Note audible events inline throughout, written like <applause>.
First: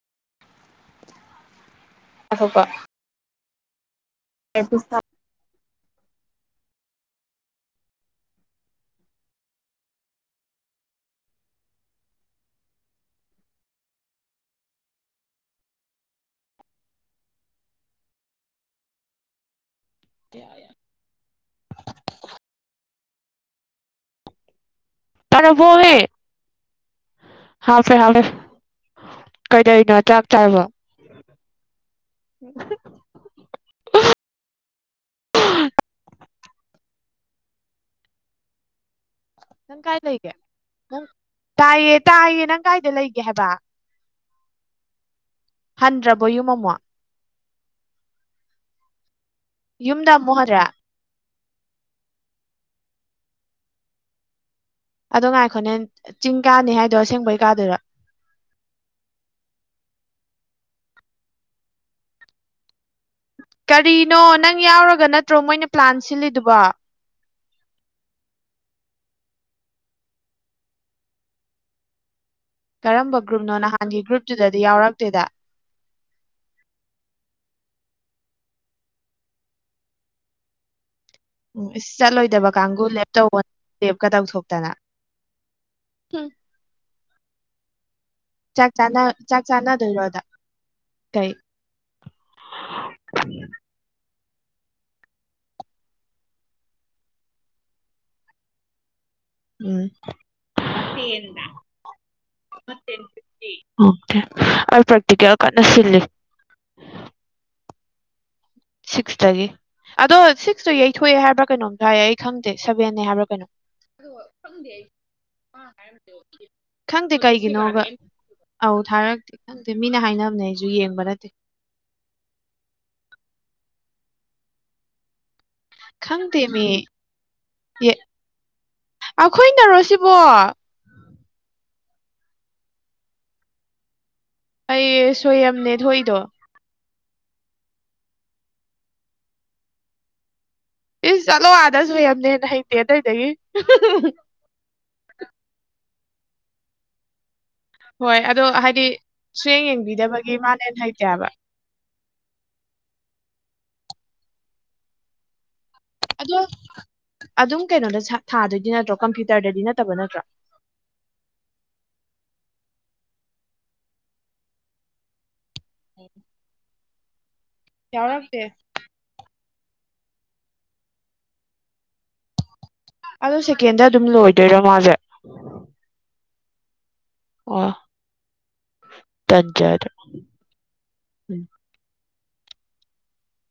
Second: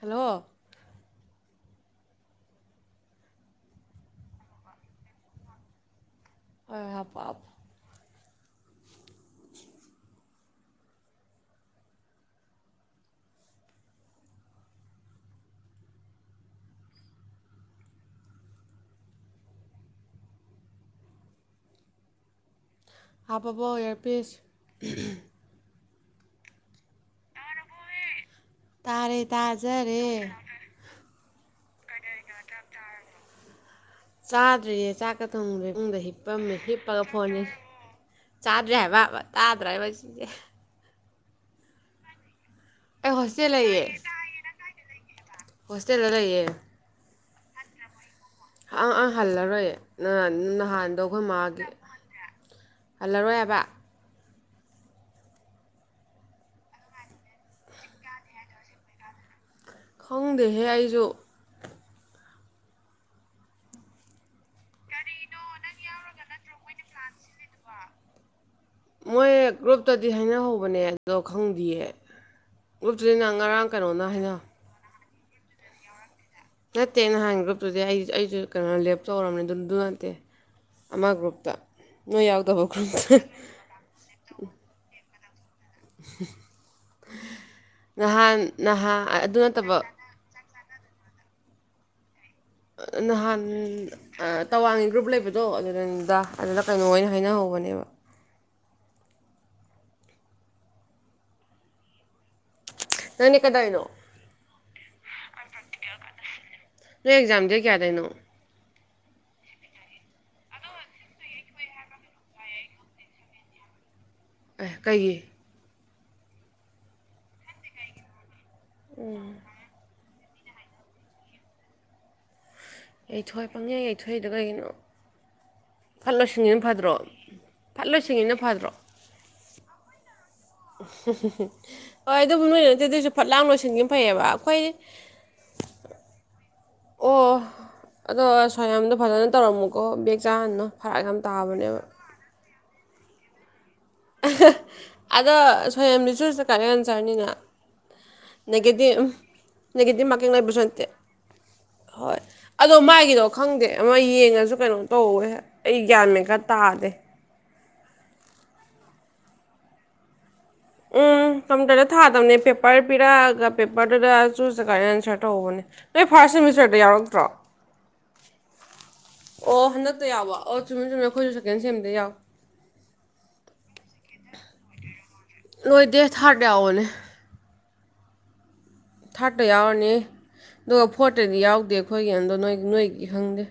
Hello ꯉꯥꯏꯈ‌ꯣꯀ‌ꯣ pass <unintelligible> ꯀꯔꯤ ꯍꯥꯢꯕ ꯀꯔ <unintelligible> ꯍꯥꯞꯄꯕꯣ ꯏꯌꯥꯔꯄꯤꯁ ꯇꯔꯕꯣꯋꯦ ꯍꯥꯞꯄꯦ ꯍꯥꯞꯄꯦ ꯇꯥꯔꯦ ꯀꯩꯗꯧꯔꯤꯅꯣ ꯆꯥꯛ ꯇꯥꯖꯔꯦ ꯆꯥꯔꯕꯣ ꯆꯥꯗ꯭ꯔꯤꯌꯦ ꯆꯥꯛꯀ ꯊꯣꯡꯗ꯭ꯔꯦ ꯐꯃꯨꯡꯗ ꯍꯤꯞꯄꯝꯃꯦ ꯍꯤꯞꯄꯒ ꯐꯣꯟ ꯌꯦꯡꯉꯝꯃꯤꯅꯦ ꯆꯥꯗ꯭ꯔꯦ ꯍꯥꯏꯕ ꯅꯪ ꯍꯥꯏꯕ ꯀꯥꯏ ꯁꯤꯁꯦ ꯂꯩꯒꯦ ꯅꯪ ꯇꯥꯏꯌꯦ ꯇꯥꯏꯌꯦ ꯅꯪ ꯀꯥꯏꯗ ꯑꯩ ꯂꯩꯒꯦ ꯍꯥꯏꯕ ꯍꯣꯁꯇꯦꯜ ꯂꯩꯌꯦ ꯍꯣꯁꯇꯦꯜꯗ ꯍꯟꯗ꯭ꯔꯕꯣ ꯂꯩꯌꯦ ꯌꯨꯝ ꯑꯃꯨꯛ ꯑꯪ ꯑꯪ ꯍꯜꯂꯔꯣꯏ ꯅ ꯌꯨꯝꯗ ꯑꯃꯨꯛ ꯍꯟꯗ꯭ꯔꯦ ꯅꯍꯥꯟꯗꯣ ꯑꯩꯈꯣꯏ ꯃꯥꯒꯤ ꯍꯜꯂꯔꯣꯏ ꯍꯥꯏꯕ ꯑꯗꯣ ꯉꯥꯏꯈꯣꯅꯦ ꯆꯤꯡ ꯀꯥꯅꯦ ꯍꯥꯏꯗꯣ ꯑꯁꯦꯡꯕꯩ ꯀꯥꯗꯨꯏꯔꯥ ꯈꯪꯗꯦꯍꯦ ꯑꯩꯁꯨ ꯀꯔꯤꯅꯣ ꯅꯪ ꯌꯥꯎꯔꯒ ꯅꯠꯇ꯭ꯔꯣ ꯃꯣꯏꯅ ꯄ꯭ꯂꯥꯟ ꯁꯤꯜꯂꯤꯗꯨꯕꯨ ꯃꯣꯏ ꯒ꯭ꯔꯨꯞꯇꯗꯤ ꯍꯥꯏꯅꯍꯧꯕꯅꯦ ꯑꯗꯣ ꯈꯪꯗꯤꯌꯦ ꯒ꯭ꯔꯨꯞꯇꯨꯗꯤ ꯀꯔꯝꯕ ꯅꯍꯥꯟ ꯒ꯭ꯔꯨꯞꯅꯣ ꯉꯔꯥꯡ ꯅꯍꯥꯟꯒꯤ ꯀꯩꯅꯣꯅ ꯍꯥꯏꯅ ꯒ꯭ꯔꯨꯞꯇꯨꯗꯗꯤ ꯌꯥꯎꯔꯛꯇꯦꯗ ꯅꯠꯇꯦ ꯅꯍꯥꯟ ꯒ꯭ꯔꯨꯞꯇꯨꯗꯤ ꯑꯩ ꯑꯩꯁꯨ ꯀꯩꯅꯣ ꯂꯦꯞꯇꯧꯔꯕꯅꯤ ꯑꯗꯨꯗꯨ ꯅꯠꯇꯦ ꯑꯃ ꯒ꯭ꯔꯨꯞ ꯎꯝ ꯏꯁ ꯆꯠꯂꯣꯏꯗꯕ ꯀꯥꯡꯒꯨ ꯂꯦꯞꯇꯧ ꯂꯦꯞꯀ ꯇꯧꯊꯣꯛꯇꯅ ꯍꯨꯝ ꯅꯍꯥꯟ ꯆꯥꯛ ꯅꯍꯥꯟ ꯆꯥꯅ ꯑꯗꯨ ꯅꯠꯇꯕ ꯆꯥꯅꯗꯣꯏꯔꯣ ꯅꯪ ꯀꯩ ꯅꯍꯥꯟ ꯑꯥ ꯇꯋꯥꯡꯒꯤ ꯒ꯭ꯔꯨꯞ ꯂꯩꯕꯗꯣ ꯑꯗꯨꯗꯅꯤꯗ ꯑꯗꯨꯗ ꯀꯩꯅꯣ ꯑꯣꯏꯅ ꯍꯥꯏꯅꯍꯧꯕꯅꯦꯕ ꯎꯝ <unintelligible> ꯅꯪꯗꯤ ꯀꯩꯗꯧꯔꯤꯅꯣ ꯑꯣꯀꯦ ꯑꯩ ꯄ꯭ꯔꯦꯛꯇꯤꯀꯦꯜ ꯀꯟꯅ ꯁꯤꯜꯂꯤ ꯅꯣꯏ ꯑꯦꯛꯖꯥꯝ ꯗꯦꯠ ꯀꯌꯥꯗꯩꯅꯣ ꯁꯤꯛꯇꯒꯤ ꯑꯗꯣ ꯁꯤꯛꯁꯇꯨ ꯌꯩꯊꯣꯛꯑꯦ ꯍꯥꯏꯕ꯭ꯔꯥ ꯀꯩꯅꯣꯝꯖꯨ ꯍꯥꯏꯌꯦ ꯑꯩ ꯈꯪꯗꯦ ꯁꯥꯕꯦꯟꯅꯦ ꯍꯥꯏꯕ꯭ꯔꯥ ꯀꯩꯅꯣ ꯑꯦ ꯈꯪꯗꯦ ꯑꯩ ꯀꯩꯒꯤ ꯃꯥ ꯍꯥꯏꯔꯝꯃꯤꯗꯣ <unintelligible> ꯈꯪꯗꯦ ꯀꯩꯒꯤꯅꯣ ꯍꯥꯏꯕ ꯑꯧ ꯊꯥꯔꯛꯇꯦ ꯈꯪꯗꯦ ꯃꯤꯅ ꯍꯥꯏꯅꯕꯅꯦ ꯑꯩꯁꯨ ꯌꯦꯡꯕ ꯅꯠꯇꯦ ꯌꯩꯊꯣꯛ ꯄꯪꯌꯩ ꯌꯩꯊꯣꯛꯏꯗꯣ ꯀꯩꯒꯤꯅꯣ ꯐꯠ ꯈꯪꯗꯦ ꯂꯣꯏꯁꯤꯡꯒꯤꯕꯅ ꯃꯤ ꯐꯗ꯭ꯔꯣ ꯐꯠ ꯂꯣꯏꯁꯤꯡꯒꯤꯕꯅ ꯐꯗ꯭ꯔꯣ ꯑꯩꯈꯣꯏꯅꯔꯣ ꯁꯤꯕꯣ <unintelligible> ꯍꯣꯏ ꯑꯗꯨꯕꯨ ꯅꯣꯏꯅꯗꯤ ꯅꯠꯇꯦ ꯑꯗꯨꯑꯣꯢꯔꯁꯨ ꯐꯠ ꯂꯥꯎ ꯂꯥꯏꯁꯤꯟꯒꯤ ꯐꯩꯌꯦꯕ ꯐꯩꯌꯦ ꯁꯣꯏꯌꯥꯝ <unintelligible> ꯊꯣꯛꯢꯗꯣ ꯑꯣ ꯑꯗꯣ ꯁꯣꯌꯝꯗꯣ ꯐꯖꯅ ꯇꯧꯔꯝꯃꯨꯀꯣ ꯕꯦꯛ ꯆꯥꯍꯟꯅꯨ ꯐꯔꯛ ꯌꯥꯝ ꯏꯁ ꯆꯠꯂꯣ ꯑꯗ ꯇꯥꯕꯅꯦꯕ ꯁꯣꯌꯥꯝꯅ ꯍꯦꯟ ꯍꯩꯇꯦ ꯑꯇꯩꯗꯒꯤ ꯑꯗꯣ ꯁꯣꯌꯥꯝꯒꯤꯁꯨ ꯆꯨꯁ ꯗꯥ ꯀꯔꯦꯛ ꯑꯟꯁꯔꯅꯤꯅ ꯍꯣꯏ ꯑꯗꯣ ꯍꯥꯏꯗꯤ ꯅꯦꯒꯦꯇꯤꯞ ꯁꯨꯌꯦꯡ ꯅꯦꯒꯦꯇꯤꯞ ꯃꯥꯔꯀꯤꯡ ꯌꯦꯡꯕꯤꯗꯕꯒꯤ ꯃꯥꯅ ꯂꯩꯕꯁꯨ ꯍꯦꯟꯅ ꯅꯠꯇꯦ ꯍꯩꯇꯦ ꯍꯥꯏꯕ ꯍꯣꯏ ꯑꯗꯣ ꯃꯥꯒꯤꯗꯣ ꯈꯪꯗꯦ ꯑꯃ ꯌꯦꯡꯉꯁꯨ ꯀꯩꯅꯣ ꯇꯧꯋꯦ ꯍꯦꯛ ꯑꯗꯣ ꯑꯗꯨꯝ ꯀꯩꯅꯣꯗ ꯊꯥꯗꯣꯏꯗꯤ ꯅꯠꯇ꯭ꯔꯣ ꯀꯝꯄ꯭ꯌꯨꯇꯔꯗꯗꯤ ꯅꯠꯇꯕ ꯅꯠꯇ꯭ꯔꯣ ꯎꯝ ꯀꯝꯄ꯭ꯌꯨꯇꯔꯗ ꯊꯥꯗꯕꯅꯦ ꯄꯦꯄꯔ ꯄꯤꯔꯛꯑꯒ ꯄꯦꯄꯔꯗꯨꯗ ꯆꯨꯁ ꯗꯥ ꯀꯔꯦꯛ ꯑꯟꯁꯔ ꯇꯧꯕꯅꯦ ꯅꯣꯏ ꯐꯥꯔꯁ ꯁꯦꯃꯤꯁꯇꯔꯗ ꯌꯥꯎꯔꯛꯇ꯭ꯔꯣ ꯌꯥꯎꯔꯛꯇꯦ ꯑꯣ ꯍꯟꯗꯛꯇ ꯌꯥꯎꯕ ꯑꯣ ꯆꯨꯝꯃꯦ ꯆꯨꯝꯃꯦ ꯑꯩꯈꯣꯏꯁꯨ ꯁꯦꯀꯦꯟ ꯁꯦꯝꯗ ꯌꯥꯎ ꯑꯗꯧ ꯁꯦꯀꯦꯟꯗ ꯑꯗꯨꯝ ꯂꯣꯏꯗꯣꯏꯔꯣ ꯃꯥꯁꯦ ꯂꯣꯏꯗꯦ ꯊꯥꯔꯗ ꯌꯥꯎꯕꯅꯦ ꯑꯣ ꯊꯥꯔꯠꯇ ꯇꯟꯖꯥꯗ ꯌꯥꯎꯔꯅꯤ ꯑꯗꯨꯒ ꯐꯣꯔꯠꯇꯗꯤ ꯎꯝ ꯌꯥꯎꯗꯦ ꯑꯩꯈꯣꯏꯒꯤ ꯑꯗꯣ ꯅꯣꯏ ꯅꯣꯏꯗꯤ ꯈꯪꯗꯦ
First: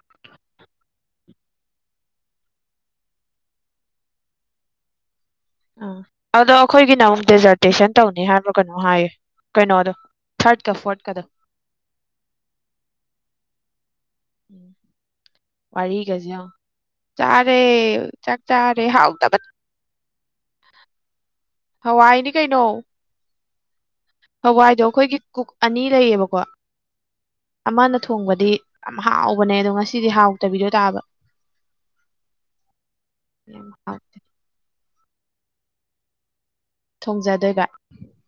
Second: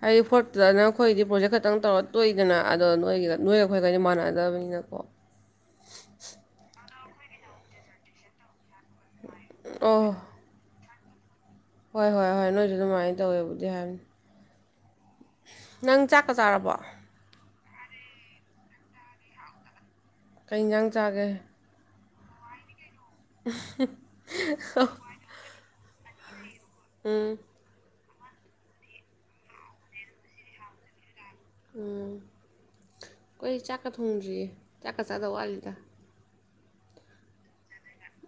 ꯍꯥꯏꯗꯤ ꯐꯣꯔꯠꯇ ꯅ ꯑꯩꯈꯣꯏꯗꯤ ꯄ꯭ꯔꯣꯖꯦꯛ ꯈꯛꯇꯪ ꯇꯧꯔ ꯇꯣꯛꯏꯗꯅ ꯑꯗꯣ ꯅꯣꯏꯒ ꯅꯣꯏꯒ ꯑꯩꯈꯣꯏꯒꯗꯤ ꯃꯥꯟꯅꯗꯕꯅꯤꯅꯀꯣ ꯑꯗꯣ ꯑꯩꯈꯣꯏꯒꯤꯅ ꯑꯃꯨꯛ ꯗꯦꯖꯔꯇꯦꯁꯟ ꯇꯧꯅꯤ ꯍꯥꯏꯕ꯭ꯔ ꯀꯅꯣ ꯍꯥꯏꯌꯦ ꯀꯩꯅꯣꯗꯣ ꯑꯣ ꯊꯥꯔꯠ ꯀ ꯐꯣꯔꯠꯀꯗ ꯍꯣꯏ ꯍꯣꯏ ꯍꯣꯏ ꯅꯣꯏꯗꯨꯅ ꯑꯗꯨꯃꯥꯏꯅ ꯇꯧꯋꯦꯕꯨꯗꯤ ꯍꯥꯏꯕꯅꯤ ꯅꯪ ꯋꯥꯔꯤꯒꯁꯤ ꯆꯥꯛꯀ ꯌꯦꯡꯎ ꯆꯥꯔꯕꯣ ꯆꯥꯔꯦ ꯆꯥꯛ ꯆꯥꯔꯦ ꯍꯥꯎꯇꯕ ꯀꯩ ꯏꯟꯖꯥꯡ ꯆꯥꯒꯦ ꯍꯋꯥꯏꯅꯤ ꯀꯩꯅꯣ <unintelligible> ꯍꯋꯥꯏꯗꯣ ꯑꯈꯣꯏꯒꯤ ꯀꯨꯛ ꯑꯅꯤ ꯂꯩꯌꯦꯕꯀꯣ ꯎꯝ ꯑꯃꯅ ꯊꯣꯡꯕꯗꯤ ꯌꯥꯝ ꯍꯥꯎꯕꯅꯦ ꯑꯗꯣ ꯉꯁꯤꯗꯤ ꯍꯥꯎꯇꯕꯤꯗꯨ ꯇꯥꯕ <unintelligible> ꯈꯣꯏ ꯌꯥꯝ ꯆꯥꯛꯀ ꯍꯥꯎꯇꯦ ꯊꯣꯡꯗ꯭ꯔꯤꯌꯦ ꯆꯥꯛꯀ ꯆꯥꯗꯧ ꯋꯥꯠꯂꯤꯗ ꯊꯣꯡꯖꯗꯣꯏꯕ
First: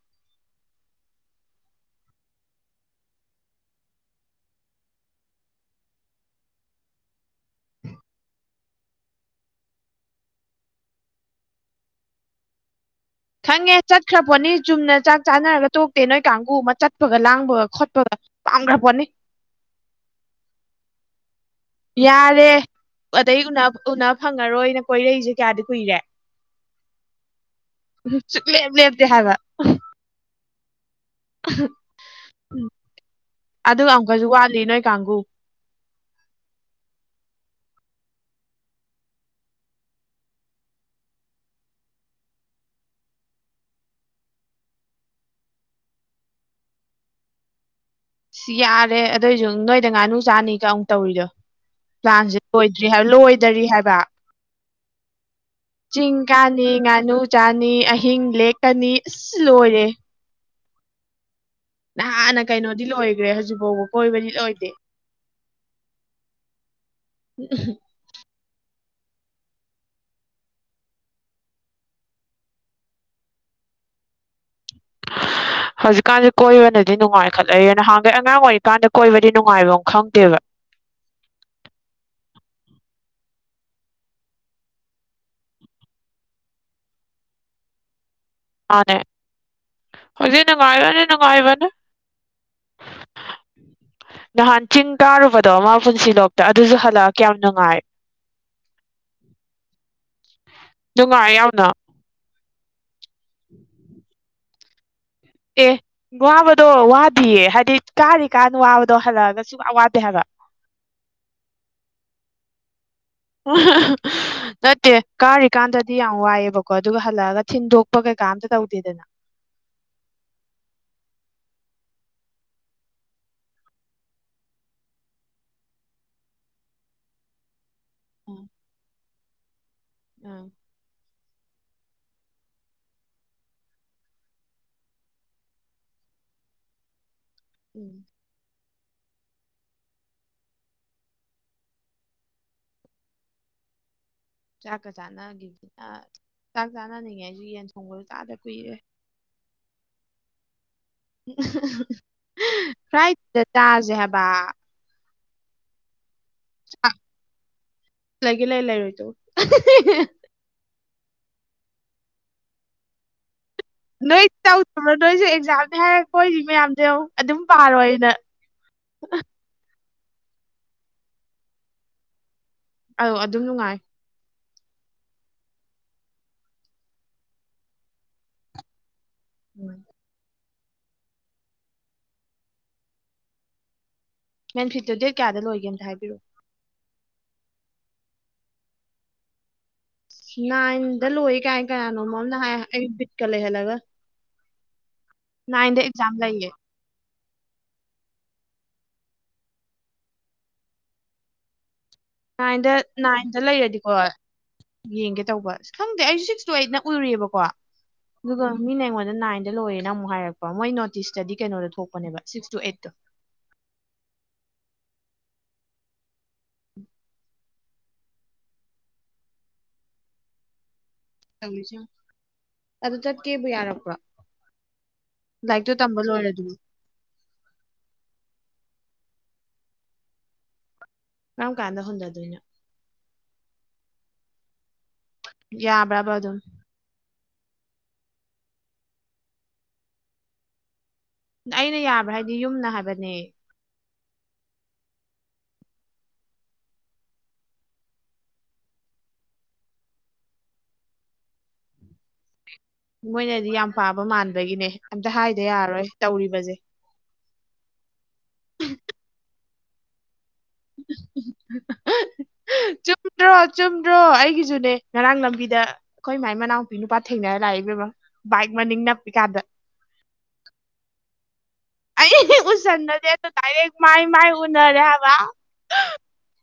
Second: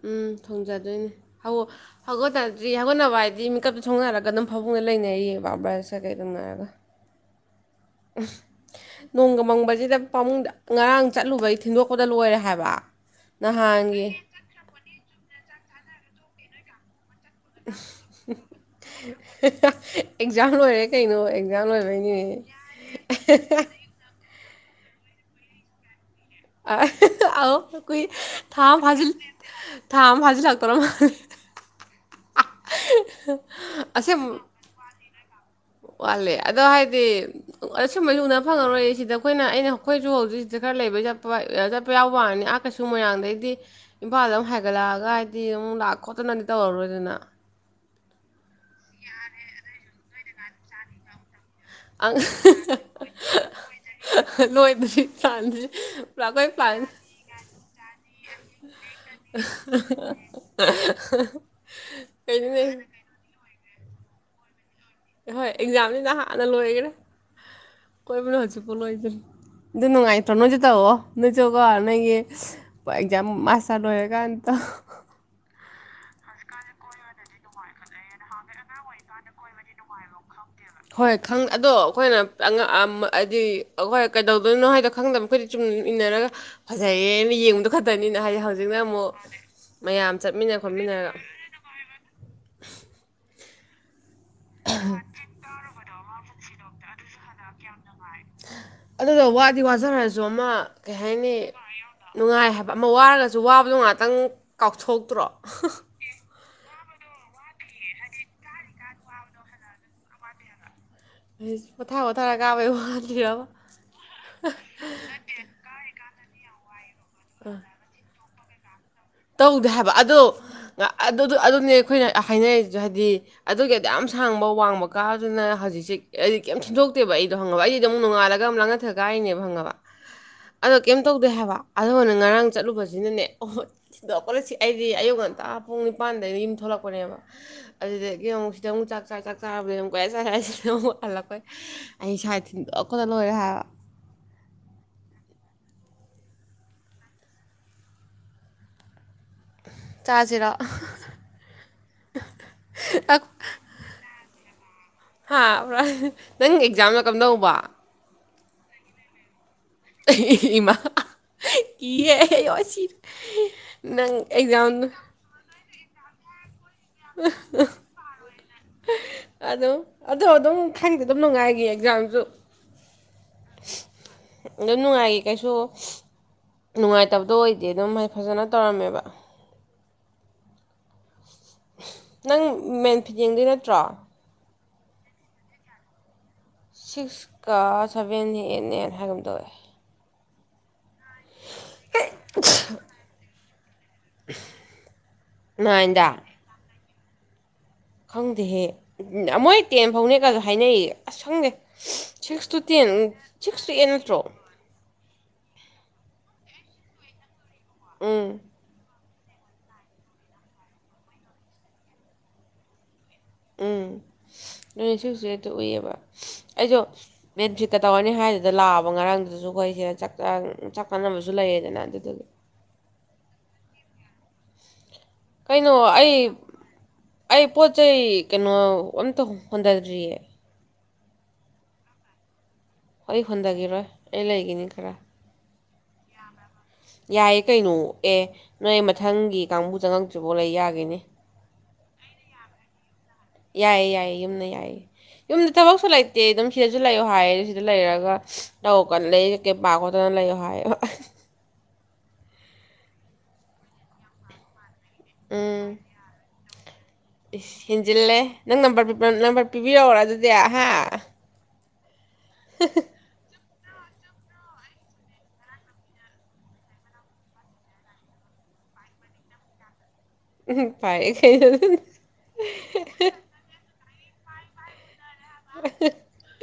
ꯎꯝ ꯊꯣꯡꯖꯗꯣꯏꯅꯦ <unintelligible> ꯍꯧꯒꯠ <unintelligible> ꯍꯧꯒꯠꯅꯕ ꯍꯥꯏꯗꯤ ꯃꯤꯀꯞꯇꯣ ꯊꯣꯡꯅꯔꯒ ꯑꯗꯨꯝ ꯐꯃꯨꯡꯅ ꯂꯩꯅꯔꯤꯌꯦ ꯕꯥ ꯕ꯭ꯔꯁ ꯀꯀꯩ ꯇꯧꯅꯔꯒ <unintelligible> ꯅꯣꯡꯒ ꯃꯪꯕꯁꯤꯗ ꯐꯃꯨꯡꯗ ꯉꯔꯥꯡ ꯆꯠꯂꯨꯕꯩ ꯊꯤꯟꯗꯣꯛꯄꯗ ꯂꯣꯏꯔꯦ ꯍꯥꯏꯕ ꯈꯪꯉꯦ ꯅꯍꯥꯟꯒꯤ ꯆꯠꯈ꯭ꯔꯄꯣꯠꯅꯤ ꯆꯨꯝꯅ ꯆꯥꯛ ꯆꯥꯅꯔꯒ ꯇꯣꯛꯇꯦ ꯅꯣꯏ ꯀꯥꯡꯒꯨ ꯑꯃ ꯆꯠꯄꯒ ꯂꯥꯡꯕ <unintelligible> ꯈꯣꯠꯄꯒ ꯄꯥꯝꯒ꯭ꯔ ꯄꯣꯠꯅꯤ꯫ <unintelligible> ꯑꯦꯛꯖꯥꯝ ꯂꯣꯏꯔꯦ ꯀꯩꯅꯣ ꯂꯣꯏꯕꯩꯅꯤꯅꯦ ꯌꯥꯔꯦ ꯑꯗꯩ ꯎꯅ ꯎꯅ ꯐꯪꯉꯔꯣꯏꯅ ꯀꯣꯏꯔꯛꯏꯁꯦ ꯀ꯭ꯌꯥꯗꯤ ꯀꯨꯏꯔꯦ <unintelligible> ꯑꯧ ꯀꯨꯏ ꯊꯥ ꯁꯨꯛꯂꯦꯞ ꯑꯃ ꯂꯦꯞꯇꯦ ꯐꯖꯤꯜ ꯍꯥꯏꯕ ꯊꯥ ꯑꯃ ꯐꯥꯖꯤꯜꯂꯛꯇꯧꯔ ꯃꯥꯜꯂꯦ <unintelligible> ꯑꯗꯨꯒ ꯑꯃꯨꯛꯀꯖꯨ ꯋꯥꯠꯂꯤ ꯅꯣꯏ ꯀꯥꯡꯕꯨ ꯋꯥꯠꯂꯤ ꯑꯗꯣ ꯍꯥꯏꯗꯤ ꯑꯁꯨꯝꯕꯩꯖꯨ ꯎꯅ ꯐꯪꯉꯔꯣꯏ ꯁꯤꯗ ꯑꯩꯈꯣꯏꯅ ꯑꯩꯅ ꯑꯩꯈꯣꯏꯖꯨ ꯍꯧꯖꯤꯛ ꯁꯤꯗ ꯈꯔ ꯂꯩꯕꯩ ꯆꯠꯄ ꯑꯥ ꯆꯠꯄ ꯌꯥꯎꯕ ꯋꯥꯅꯤ ꯑ ꯀꯁꯨ ꯃꯣꯏꯔꯥꯡꯗꯩꯗꯤ ꯏꯝꯐꯥꯜꯗ ꯑꯃꯨꯛ ꯍꯥꯏꯒꯠꯂꯛꯑꯒ ꯍꯥꯏꯗꯤ ꯑꯃꯨꯛ ꯂꯥꯛ ꯈꯣꯠꯇꯅꯗꯤ ꯇꯧꯔꯔꯣꯏꯗꯅ <unintelligible> ꯌꯥꯔꯦ ꯑꯗꯣꯏꯁꯨ ꯅꯣꯏꯗ ꯉꯥꯅꯨ ꯆꯥꯅꯤꯒ ꯑꯃꯨꯛ ꯇꯧꯔꯤꯗꯨ ꯑꯪ ꯄ꯭ꯂꯥꯟꯖꯦ ꯂꯣꯏꯗ꯭ꯔꯤ ꯍꯥꯏ ꯂꯣꯏꯗꯔꯤ ꯍꯥꯏꯕ꯫ ꯂꯣꯏꯗ꯭ꯔꯤ ꯄ꯭ꯂꯥꯟꯁꯦ <inaudible> ꯆꯤꯡ ꯄꯨꯔꯥ ꯑꯩꯈꯣꯏ ꯀꯥꯅꯤ ꯄ꯭ꯂꯥꯟ ꯉꯥꯅꯨ ꯆꯥꯅꯤ ꯑꯍꯤꯡ ꯂꯦꯛ ꯀꯅꯤ ꯑꯁ ꯂꯣꯏꯔꯦ꯫ <unintelligible> ꯅꯍꯥꯟꯅ ꯀꯩꯅꯣꯅꯦ ꯀꯩꯅꯣꯗꯤ ꯂꯣꯏꯒ꯭ꯔꯦ ꯍꯧꯖꯤꯛꯐꯥꯎꯕ ꯀꯣꯏꯕꯗꯤ ꯂꯣꯏꯗꯦ꯫ ꯍꯣꯏ ꯑꯦꯛꯖꯥꯝꯗꯤ ꯅꯍꯥꯟꯅ ꯂꯣꯏꯒꯔꯦ ꯀꯣꯏꯕꯅ ꯍꯧꯖꯤꯛꯐꯥꯎ ꯂꯣꯏꯗ꯭ꯔꯤ꯫ ꯑꯗꯨ ꯅꯨꯡꯉꯥꯏꯇ꯭ꯔꯣ ꯅꯣꯏꯖꯨ ꯇꯧꯋꯣ ꯅꯣꯏꯁꯨꯀꯣ ꯅꯣꯏꯒꯤ <unintelligible> ꯑꯦꯛꯖꯥꯝ ꯃꯁꯇꯔ ꯂꯣꯢꯔꯒꯥꯟ ꯇꯧ꯫ ꯍꯧꯖꯤꯛꯀꯥꯟꯖꯦ ꯀꯣꯏꯕꯅꯗꯤ ꯅꯨꯡꯉꯥꯏꯈꯠꯂꯛꯏꯌꯦ ꯅꯍꯥꯟꯒꯩ ꯑꯉꯥꯡ ꯑꯣꯏꯔꯤꯀꯥꯟꯗ ꯀꯣꯏꯕꯗꯤ ꯅꯨꯡꯉꯥꯏꯕꯝ ꯈꯪꯗꯦꯕ ꯍꯣꯏ ꯈꯪ ꯑꯗꯣ ꯑꯈꯣꯏꯅ ꯑꯉꯥꯡ ꯑ ꯍꯥꯏꯗꯤ ꯑꯈꯣꯏꯅ ꯀꯩꯗꯧꯗꯣꯏꯅꯣ ꯍꯥꯏꯗꯣ ꯈꯪꯗꯕ ꯑꯈꯣꯢ ꯁꯨꯨꯝ ꯏꯟꯅꯔꯒ ꯐꯖꯩꯌꯦ ꯃꯤ ꯌꯦꯡꯕꯗꯣ ꯈꯛꯇꯅꯤꯅ ꯍꯥꯏꯗꯤ ꯍꯧꯖꯤ <unintelligible> ꯃꯥꯅꯦ ꯑꯃꯨꯛ ꯍꯥꯢꯗꯝꯃꯌꯥꯝ ꯍꯧꯖꯤꯛ ꯆꯠꯃꯤꯟꯅ ꯈꯣꯠꯃꯤꯟꯅ ꯅꯨꯡꯉꯥꯏꯕꯅꯦ ꯅꯨꯡꯉꯥꯏꯕꯅꯦ ꯅꯍꯥꯟ ꯆꯤꯡ ꯀꯥꯔꯨꯕꯗꯣ ꯃꯥ ꯄꯨꯟꯁꯤ ꯂꯣꯛꯇ ꯑꯗꯨꯁꯨ ꯍꯜꯂꯛꯑ ꯀ꯭ꯌꯥꯝ ꯅꯨꯡꯉꯥꯏ꯫ ꯑꯗꯨꯅ ꯋꯥꯗꯤ ꯋꯥꯖꯔꯁꯨ ꯑꯃ ꯀꯩ ꯅꯨꯡꯉꯥꯏ ꯍꯥꯏꯅꯤ ꯌꯥꯝꯅ ꯅꯨꯡꯉꯥꯏ ꯍꯥꯏꯕ ꯑꯃ ꯋꯥꯔꯒꯁꯨ ꯋꯥꯕꯗꯣ ꯉꯥꯛꯇꯪ ꯀꯥꯎꯊꯣꯛꯇ꯭ꯔꯣ ꯑꯦ ꯋꯥꯕꯗꯣ ꯋꯥꯗꯤꯌꯦ ꯍꯥꯏꯗꯤ ꯀꯥꯔꯤ ꯀꯥꯟꯅ ꯋꯥꯕꯗꯣ ꯍꯜꯂꯛꯑꯒ ꯁꯨꯋꯥ ꯋꯥꯗꯦ ꯍꯥꯏꯕ ꯑꯩ ꯄꯣꯊꯥ ꯄꯣꯊꯥꯔꯒ ꯀꯥꯕꯩ ꯋꯥ ꯅꯠꯇꯦ ꯀꯥꯔꯤꯀꯥꯟꯗꯗꯤ ꯌꯥꯝ ꯋꯥꯏꯑꯦꯕꯀꯣ ꯑꯗꯨꯒ ꯍꯜꯂꯛꯑꯒ ꯊꯤꯟꯗꯣꯛ ꯄ ꯀꯩꯀꯥ ꯑꯝꯇ ꯇꯧꯗꯦꯗꯅ ꯇꯧꯗꯦ ꯍꯥꯏꯕ ꯑꯗꯣ ꯑꯗꯣ ꯗꯣ ꯅꯦꯕ ꯑꯩꯈꯣꯏꯅ ꯍꯥꯏꯅꯔꯤꯁꯨ ꯍꯥꯏꯗꯤ ꯑꯗꯨꯒꯤ ꯑꯗꯨꯌꯥꯝ ꯁꯥꯡꯕ ꯋꯥꯡꯕ ꯀꯥꯗꯨꯅ ꯍꯧꯖꯤꯛꯁꯦ ꯍꯥꯏꯗꯤ ꯀꯩꯝ ꯊꯤꯟꯗꯣꯛꯇꯦꯕ ꯑꯩꯗꯣ ꯍꯪꯉꯕ ꯑꯩ ꯑꯃꯨꯛ ꯅꯣꯡꯉꯥꯜꯂꯒ ꯎꯝ ꯑꯃ ꯂꯥꯡꯉꯊꯦꯜ ꯀꯥꯏꯔꯤꯅꯦꯕ ꯍꯪꯉꯕ ꯎꯝ ꯑꯗꯣ ꯀꯩꯝ ꯇꯧ ꯗꯦ ꯍꯥꯕ ꯑꯗꯨꯉꯅꯦ ꯉꯔꯥꯡ ꯆꯠꯂꯨꯕꯁꯤꯅꯅꯦ ꯑꯍꯣꯏ ꯊꯤꯟꯗꯣꯛꯄꯗ ꯁꯤ ꯑꯩꯗꯤ ꯑꯌꯨꯛ ꯉꯟꯇꯥ ꯄꯨꯡ ꯅꯤꯄꯥꯟꯗꯩꯅ ꯌꯨꯝ ꯊꯣꯛꯂꯛꯄꯅꯦꯕ ꯎꯝ ꯑꯗꯨꯗꯒꯤ ꯑꯃꯨꯛ ꯁꯤ ꯑꯃꯨꯛ ꯆꯥꯛ ꯆꯥ ꯆꯥꯛ ꯑꯁꯤꯗ ꯑꯃꯨꯛ ꯍꯂꯛꯄꯩ ꯑꯩ ꯏꯁꯥꯁ‌ꯦ ꯊꯤꯟꯗꯣꯛꯄꯗ ꯂꯣꯏꯔꯦ ꯍꯥꯏꯕ ꯆꯥꯛꯀ ꯆꯥꯅꯒꯤꯅꯤꯅ ꯆꯥꯛ ꯆꯥꯅꯅꯤꯡꯉꯦꯁꯨ ꯌꯦꯟ ꯊꯣꯡꯕꯁꯨ ꯆꯥꯗ ꯀꯨꯏꯔꯦ ꯆꯥꯖꯤꯔꯣ <unintelligible> ꯍꯥ ꯅꯪ ꯑꯦꯛꯖꯥꯝꯅ ꯀꯝꯗꯧꯕ ꯂꯩꯒꯦ ꯂꯩꯌꯨ ꯂꯩꯔꯣꯏ ꯇꯣꯛꯎ ꯑꯦ ꯏꯃꯥ ꯀꯤꯌꯦ ꯑꯌꯣ ꯁꯤꯔꯦ ꯅꯪ ꯅꯣꯏ ꯑꯦꯛꯖꯥꯝꯗꯣ ꯇꯧꯗꯕ꯭ꯔꯣ ꯅꯣꯏꯁꯨ ꯑꯦꯛꯖꯥꯝꯗꯤ ꯍꯥꯏꯔ ꯀꯣꯏꯔꯤ ꯃꯌꯥꯝꯗ ꯑꯗꯨꯝ ꯄꯥꯔꯣꯏꯅ ꯑꯗꯨꯝ ꯑꯗꯣ ꯑꯗꯨꯝ ꯈꯪꯗꯤ ꯑꯗꯨꯝ ꯅꯨꯡꯉꯥꯏꯈꯤ ꯑꯦꯛꯖꯥꯝꯁꯨ ꯑꯧ ꯑꯗꯨꯝ ꯅꯨꯡꯉꯥꯏ ꯑꯗꯨꯝ ꯅꯨꯡꯉꯥꯏꯌꯦ ꯀꯩꯁꯨ ꯅꯨꯡꯉꯥꯏꯇꯕꯗꯣ ꯑꯣꯏꯗꯦ ꯑꯗꯨꯝ ꯑꯩ ꯐꯖꯅ ꯇꯧꯔꯝꯃꯦꯕ ꯎꯝ ꯅꯪ ꯃꯦꯟ ꯐꯤꯖꯦꯡꯗꯩ ꯅꯠꯇ꯭ꯔꯣ ꯃꯦꯟ ꯐꯤꯞꯇꯨ ꯗꯦꯠꯌꯥꯗ ꯂꯣꯏꯒꯦꯅꯝ ꯍꯥꯏꯕꯤꯛꯑꯣ ꯁꯤꯛꯁꯀ ꯁꯚꯦꯟ ꯑꯩꯠꯅꯦꯅ ꯍꯥꯏꯒ ꯑꯃ ꯇꯧꯋꯦ ꯅꯥꯏꯟꯗ ꯂꯣꯏꯏ ꯀꯥꯏ ꯀꯌꯥꯅꯣ ꯃꯣꯝꯅ ꯍꯥꯏ ꯑꯩ ꯕꯤꯠꯀ ꯂꯩꯍꯜꯂꯒ <inaudible> ꯅꯏꯟꯗ ꯅꯥꯏꯟꯗ ꯑꯦꯛꯖꯥꯝ ꯂ ꯂꯩꯌꯦ ꯈꯪꯗꯦꯍꯦ ꯃꯣꯏ ꯇꯦꯟ ꯐꯥꯎꯅꯦꯒꯁꯨ ꯍꯥꯏꯅꯩ ꯑꯁ ꯈꯪꯗꯦ ꯁꯤꯛꯁ ꯇꯨ ꯅꯥꯏꯟꯗ ꯇꯦꯟ ꯅꯥꯏꯟꯗ ꯁꯤꯛꯁ ꯇꯨ ꯑꯦꯠ ꯂꯩꯔꯗꯤꯀꯣ ꯅꯠꯇ꯭ꯔꯣ ꯌꯦꯡꯒꯦ ꯇꯧꯕ ꯈꯪꯗꯦ ꯑꯩꯁꯨ ꯁꯤꯛꯁꯇꯣ ꯑꯩꯠꯅ ꯎꯔꯤꯑꯕꯀꯣ ꯎꯝ ꯑꯗꯨꯒ ꯃꯤꯅ ꯑꯩꯉꯣꯟꯗ ꯅꯥꯏꯟꯗ ꯂꯣꯏꯔꯦꯅ ꯑꯃꯨꯛ ꯍꯥꯏꯔꯛꯄ ꯃꯣꯏ ꯅꯣꯇꯤꯁꯇꯗꯤ ꯀꯩꯅꯣꯗꯣ ꯊꯣꯛꯄꯅꯦꯕ ꯁꯤꯛꯁ ꯇꯨ ꯑꯩꯠꯇꯣ ꯎꯝ <inaudible> <unintelligible> ꯑꯩꯁꯨ ꯃꯦꯠ ꯐꯤꯠꯀ ꯇꯧꯔꯅꯤ ꯍꯥꯏꯗꯨꯗ ꯂꯥꯛꯑꯕ ꯉꯔꯥꯡꯗꯨꯗꯁꯨ ꯑꯩꯈꯣꯏꯁꯤꯅ ꯀꯥꯟꯅꯕꯁꯨ ꯇꯧꯔꯤꯁꯦ ꯂꯩꯌꯦꯗꯅ ꯑꯗꯨꯗꯨꯗꯤ ꯑꯗꯨ ꯆ ꯀꯦꯕ ꯌꯥꯔꯕ꯭ꯔꯣ ꯀꯩꯅꯣ ꯑꯩ ꯂꯣꯏꯔꯗꯨꯕꯨ ꯑꯩ ꯄꯣꯠ ꯆꯩ ꯀꯩꯅꯣ ꯑꯝꯇ ꯍꯣꯟꯊꯗ꯭ꯔꯤꯌꯦ ꯀꯔꯝ ꯀꯥꯟꯗ ꯍꯨꯟꯖꯗꯣꯏꯅꯣ ꯍꯣꯏ ꯍꯣꯟꯟꯗꯒꯤꯦꯔꯣ ꯑꯦ ꯂꯩꯒꯅꯤ ꯈꯔꯥ ꯌꯥꯕ꯭ꯔꯥꯕ ꯑꯗꯨꯝ ꯌꯥꯏꯌꯦ ꯀꯩꯅꯣ ꯑꯦ ꯅꯣꯏ ꯃꯊꯪꯒꯤ ꯀꯥꯡꯕꯨ ꯆꯪꯉꯛꯇ꯭ꯔꯤꯐꯥꯎ ꯂꯩ ꯌꯥꯒꯅꯤ ꯑꯩꯅ ꯌꯥꯕ꯭ꯔꯥ ꯍꯥꯏꯗꯤ ꯌꯨꯝꯅ ꯍꯥꯏꯕꯅꯦ ꯌꯥꯏ ꯌꯥꯏ ꯌꯨꯝꯅ ꯌꯥꯏ ꯌꯨꯝꯗ ꯊꯕꯛꯁꯨ ꯂꯩꯇꯦ ꯑꯗꯨꯝ ꯁꯤꯗꯁꯨ ꯂꯩꯌꯑꯣ ꯍꯥꯏꯌꯦ ꯁꯤꯗ ꯂꯩꯔꯒ ꯇꯧꯀꯥꯟ ꯂꯩ ꯀꯦ ꯄꯥ ꯈꯣꯠꯇꯅ ꯂꯩꯌꯣ ꯍꯥꯏꯌꯣ ꯃꯣꯏꯅꯗꯤ ꯌꯥꯝ ꯄꯥꯕ ꯃꯥꯟꯕꯒꯤꯅꯦ ꯑꯝꯇ ꯍꯥꯏꯗ ꯎꯝ ꯌꯥꯔꯔꯣꯏ ꯇꯧꯔꯤꯕꯁꯦ ꯏꯁ ꯍꯦꯟꯖꯤꯜꯂꯦ ꯅꯪ ꯅꯝꯕꯔ ꯅꯝꯕꯔ ꯄꯤꯕꯤꯔꯛꯑꯣꯔ ꯑꯗꯨꯗꯤ ꯑꯍꯥ <inaudible> ꯍ ꯆꯨꯝꯗ꯭ꯔꯣ ꯆꯨꯝꯗ꯭ꯔꯣ ꯑꯩꯒꯤꯖꯨꯅꯦ ꯉꯔꯥꯡ ꯂꯝꯕꯤꯗ ꯑꯩꯈꯣꯏ ꯃꯥꯏ ꯃꯅꯥꯎꯅꯨꯄꯤ ꯅꯨꯄꯥ ꯊꯦꯡꯅꯔ ꯂꯥꯛꯏ ꯏꯕꯦꯝꯕ ꯕꯥꯏꯛ ꯃꯅꯤꯡ ꯅꯞꯄꯤ ꯀꯥꯟꯗ ꯎꯝ ꯄꯔꯦꯈꯩ ꯑꯗꯨꯅ ꯑꯩ ꯎꯁꯟꯅꯗꯦ ꯑꯗꯣ ꯗꯥꯏꯔꯦꯛ ꯃꯥꯥꯏ ꯃꯥꯥꯏ ꯎꯅꯔꯦ ꯍꯥꯏꯕ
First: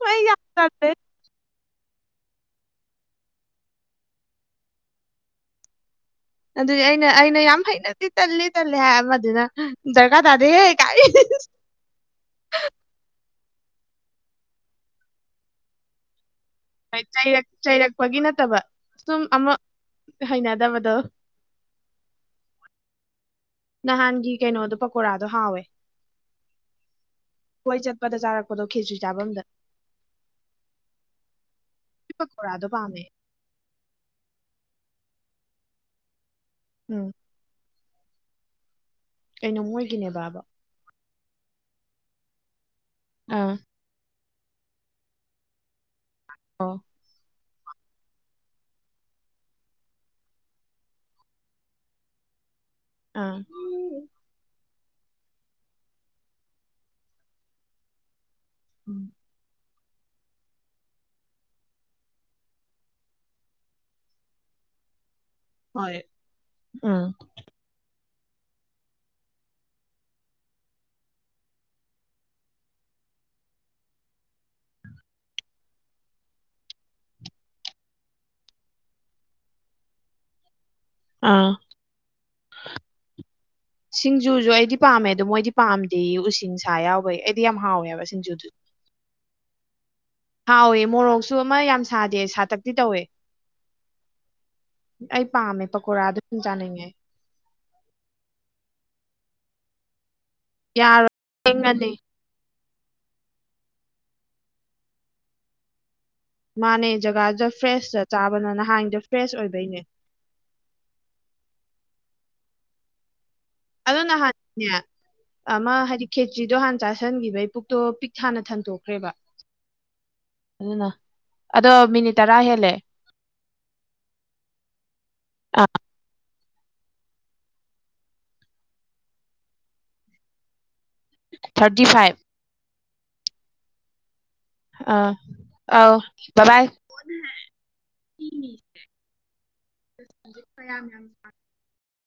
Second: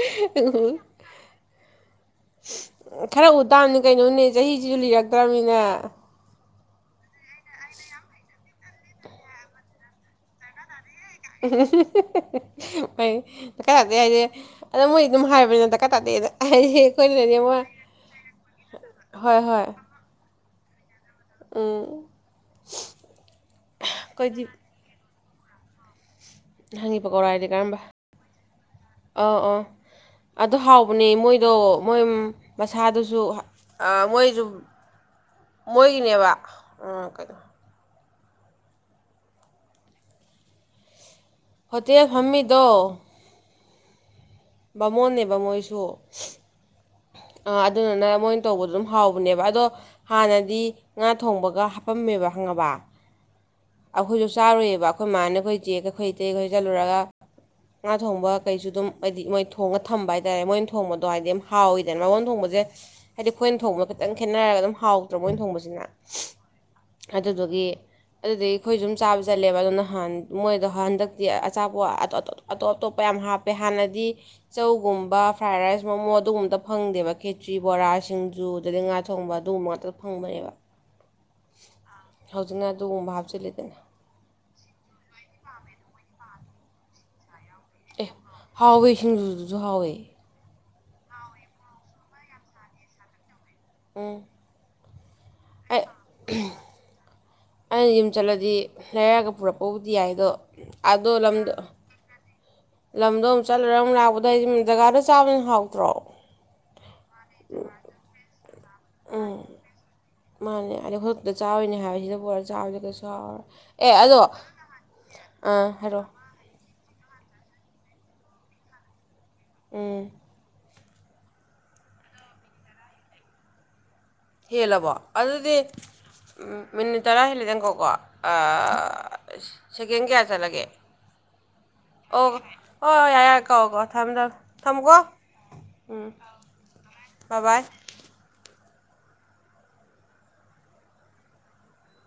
ꯑꯩ ꯌꯥꯝ ꯎꯝ ꯇꯜꯂꯦ ꯈꯔ ꯎꯇꯥꯕꯅꯤ ꯀꯩꯅꯣꯅꯦ ꯆꯍꯤꯁꯤꯁꯨ ꯂꯤꯔꯛꯇ꯭ꯔꯕꯅꯤꯅ ꯑꯗꯨꯗꯤ ꯑꯩꯅ ꯑꯩꯅ ꯌꯥꯝ ꯍꯩꯅꯗꯤ ꯇꯜꯂꯦ ꯇꯜꯂꯦ ꯍꯥꯏ ꯑꯃꯗꯨꯅ ꯗꯔꯀꯥꯔ ꯇꯥꯗꯦꯍꯦ ꯐꯩ ꯗꯀꯥ ꯇꯥꯗꯦ ꯍꯥꯏꯁꯦ ꯑꯗꯨꯝ ꯃꯣꯏ ꯑꯗꯨꯝ ꯍꯥꯏꯕꯅꯤ ꯗꯀꯥ ꯇꯥꯗꯦꯅ ꯍꯥꯏꯗꯤ ꯑꯩꯈꯣꯏꯅꯗꯤ ꯆꯩꯔꯛ ꯑꯃ ꯆꯩꯔꯛꯄꯒꯤ ꯅꯠꯇꯕ ꯁꯨꯝ ꯍꯣꯏ ꯑꯃ ꯍꯣꯏ ꯍꯩꯅꯗꯕꯗꯣ ꯎꯝ ꯅꯍꯥꯟꯒꯤ ꯑꯩꯈꯣꯏꯗꯤ ꯀꯩꯅꯣꯗꯣ ꯄꯀꯣꯔꯥꯗꯣ ꯍꯥꯎꯋꯦ ꯅꯍꯥꯟꯒꯤ ꯄꯀꯩꯔꯥꯗꯤ ꯀꯣꯏ ꯀꯔꯝꯕ ꯆꯠꯄꯗ ꯆꯥꯔꯛꯄꯗꯣ ꯈꯦꯆ꯭ꯔꯤ ꯑꯣ ꯆꯥꯐꯝꯗ ꯑꯣ ꯑꯗꯣ ꯍꯥꯎꯕꯅꯦ ꯃꯣꯏꯗꯣ ꯃꯣꯏ ꯄꯀꯣꯔꯥꯗꯣ ꯄꯥꯝꯃꯦ ꯃꯁꯥꯗꯨꯁꯨ ꯑ ꯃꯣꯏꯖꯨ ꯃꯣꯏꯒꯤꯅꯦꯕ ꯎꯝ ꯀꯩꯅꯣ ꯀꯩꯅꯣ ꯃꯣꯏꯒꯤꯅꯦꯕꯕ ꯍꯣꯇꯦꯜ ꯐꯝꯃꯤꯗꯣ ꯑꯥ ꯕꯥꯃꯣꯟꯅꯦꯕ ꯃꯣꯏꯁꯨ ꯑꯣ ꯑꯗꯨꯗꯨꯅ ꯃꯣꯏꯅ ꯇꯧꯕꯗꯣ ꯑꯗꯨꯝ ꯍꯥꯎꯕꯅꯦꯕ ꯑꯗꯣ ꯍꯥꯟꯅꯗꯤ ꯉꯥ ꯊꯣꯡꯕꯀꯒ ꯍꯥꯄꯝꯃꯦꯕ ꯈꯪꯉꯕ ꯑꯥ ꯑꯩꯈꯣꯏꯁꯨ ꯆꯥꯔꯨꯏꯌꯦꯕ ꯑꯩꯈꯣꯏ ꯃꯥꯅꯦ ꯑꯩꯈꯣꯏ ꯆꯦꯒ ꯑꯩꯈꯣꯏ ꯑꯇꯩꯍꯣꯏ ꯆꯠꯂꯨꯔꯒ ꯉꯥ ꯊꯣꯡꯕ ꯀꯩꯁꯨ ꯑꯗꯨꯝ ꯍꯥꯏꯗꯤ ꯃꯣꯏ ꯊꯣꯡꯉ ꯊꯝꯕ ꯍꯥꯏꯇꯥꯔꯦ ꯃꯣꯏꯅ ꯊꯣꯡꯕꯗꯣ ꯍꯥꯏꯗꯤ ꯍꯥꯎꯏꯤꯗꯅ ꯕꯥꯃꯣꯟ ꯊꯣꯡꯕꯖꯦ ꯍꯥꯏꯗꯤ ꯑꯩꯈꯣꯏꯅ ꯊꯣꯡꯕ ꯈꯤꯇꯪ ꯈꯦꯠꯅꯔꯒ ꯑꯗꯨꯝ ꯍꯥꯎꯗ꯭ꯔꯥ ꯃꯣꯏ ꯊꯣꯡꯕꯁꯦ ꯅ ꯎꯝ ꯑꯗꯨꯗꯨꯒꯤ ꯑꯗꯨꯗꯒꯤ ꯑꯩꯈꯣꯏꯁꯨ ꯁꯨꯝ ꯆꯥꯕ ꯆꯠꯂꯦꯕ ꯑꯗꯨ ꯅꯍꯥꯟ ꯃꯣꯏꯗꯣ ꯍꯟꯗꯛꯇꯤ ꯑꯆꯥꯄꯣꯠ ꯑꯇꯣ ꯑꯇꯣ ꯑꯇꯣ ꯑꯇꯣꯞ ꯑꯇꯣꯞꯄ ꯌꯥꯝ ꯍꯥꯞꯄꯦ ꯍꯥꯟꯅꯗꯤ ꯆꯧꯒꯨꯝꯕ ꯐ꯭ꯔꯥꯏ ꯔꯥꯏꯁ ꯃꯣꯃꯣ ꯑꯗꯨꯒꯨꯝꯕꯇ ꯐꯪꯗꯦꯕ ꯈꯦꯇ꯭ꯔꯤ ꯕꯣꯔꯥ ꯁꯤꯡꯖꯨ ꯑꯗꯨꯗꯒꯤ ꯉꯥ ꯊꯣꯡꯕ ꯑꯗꯨꯒꯨꯝꯕ ꯉꯥꯛꯇ ꯐꯪꯕꯅꯦꯕ ꯑꯥ ꯍꯧꯖꯤꯛꯅ ꯑꯗꯨꯒꯨꯝꯕ ꯍꯥꯞꯆꯤꯜꯂꯤꯗꯅ ꯁꯤꯡꯖꯨꯁꯨ ꯑꯩꯗꯤ ꯄꯥꯝꯃꯦ ꯑꯗꯣ ꯃꯣꯏꯗꯤ ꯄꯥꯝꯗꯦ ꯎꯁꯤꯡꯁ ꯌꯥꯎꯕꯩ ꯑꯩꯗꯤ ꯌꯥꯝ ꯍꯥꯎꯋꯦꯕ ꯑꯦ ꯁꯤꯡꯖꯨꯗꯨ ꯍꯥꯎꯋꯦ ꯁꯤꯡꯖꯨꯗꯨꯁꯨ ꯍꯥꯎꯋꯦ ꯍꯥꯎꯋꯦ ꯃꯣꯔꯣꯛꯁꯨ ꯑꯃ ꯌꯥꯝ ꯁꯥꯗꯦ ꯁꯥꯇꯛꯇꯤ ꯇꯧꯋꯦ ꯎꯝ ꯑꯩ ꯄꯥꯝꯃꯦ ꯑꯩ ꯄꯀꯣꯔꯥ ꯑꯗꯨ ꯁꯨꯝ ꯆꯥꯅꯤꯡꯉꯦ ꯑꯩꯅ ꯌꯨꯝ ꯆꯠꯂꯗꯤ ꯂꯩꯔꯛꯒ ꯄꯨꯔꯛꯄꯕꯨꯗꯤ ꯌꯥꯏ ꯑꯗꯣ ꯑꯗꯣ ꯌꯥꯔꯣꯏ ꯂꯝꯗꯣ ꯊꯦꯡꯉꯅꯤ ꯂꯝꯗꯣ ꯑꯃꯨ ꯆꯠꯂꯒ ꯑꯃꯨꯛ ꯂꯥꯛꯄꯗꯣ ꯑꯩꯁꯨ ꯖꯒꯥꯗꯣ ꯆꯥꯕꯅꯍꯦꯟ ꯍꯥꯎꯗ꯭ꯔꯣ ꯃꯥꯅꯦ ꯖꯒꯥꯗꯨꯗ ꯐ꯭ꯔꯦꯁꯇ ꯆꯥꯕꯅ ꯅꯍꯥꯟꯗ ꯐ꯭ꯔꯦꯁ ꯑꯣꯏꯕꯩꯅꯦ ꯃꯥꯅꯦ ꯑꯗ <unintelligible> ꯑꯗꯨ ꯅꯍꯥꯟꯅꯦ ꯑꯃ ꯍꯥꯏꯔꯛꯑꯣ ꯍꯥꯏꯗꯤ ꯆꯤꯗꯣ ꯍꯥꯟꯅ ꯆꯥꯥꯁꯟꯈꯤꯕꯩ ꯄꯨꯛꯇꯣ ꯄꯤꯛ ꯊꯥꯅ ꯊꯟꯗꯣꯛꯈ꯭ꯔꯦꯕ ꯎꯝ ꯑꯗꯨꯅ ꯑꯗꯣ ꯃꯤꯅꯤꯠ ꯇꯔꯥ ꯍꯦꯜꯂꯦ ꯍꯦꯜꯂꯕꯣ ꯑꯗꯨꯗꯤ ꯑꯥ ꯃꯤꯅꯤꯠ ꯇꯔꯥ ꯍꯦꯜꯂꯤꯗꯪꯀꯣꯀꯣ ꯑꯥ ꯁꯦꯀꯦꯟ ꯀꯌꯥ ꯆꯠꯂꯒꯦ ꯊꯥꯔꯇꯤ ꯐꯥꯏꯚ ꯑꯣ ꯍꯣꯏ ꯍꯣꯏ ꯌꯥꯏꯔꯦꯌꯥ ꯀꯣ ꯀꯣ ꯊꯝꯃꯦ ꯊꯝ ꯑꯥ ꯑꯧ ꯕꯕꯥꯏ ꯕꯥꯏ ꯕꯥꯏ <unintelligible>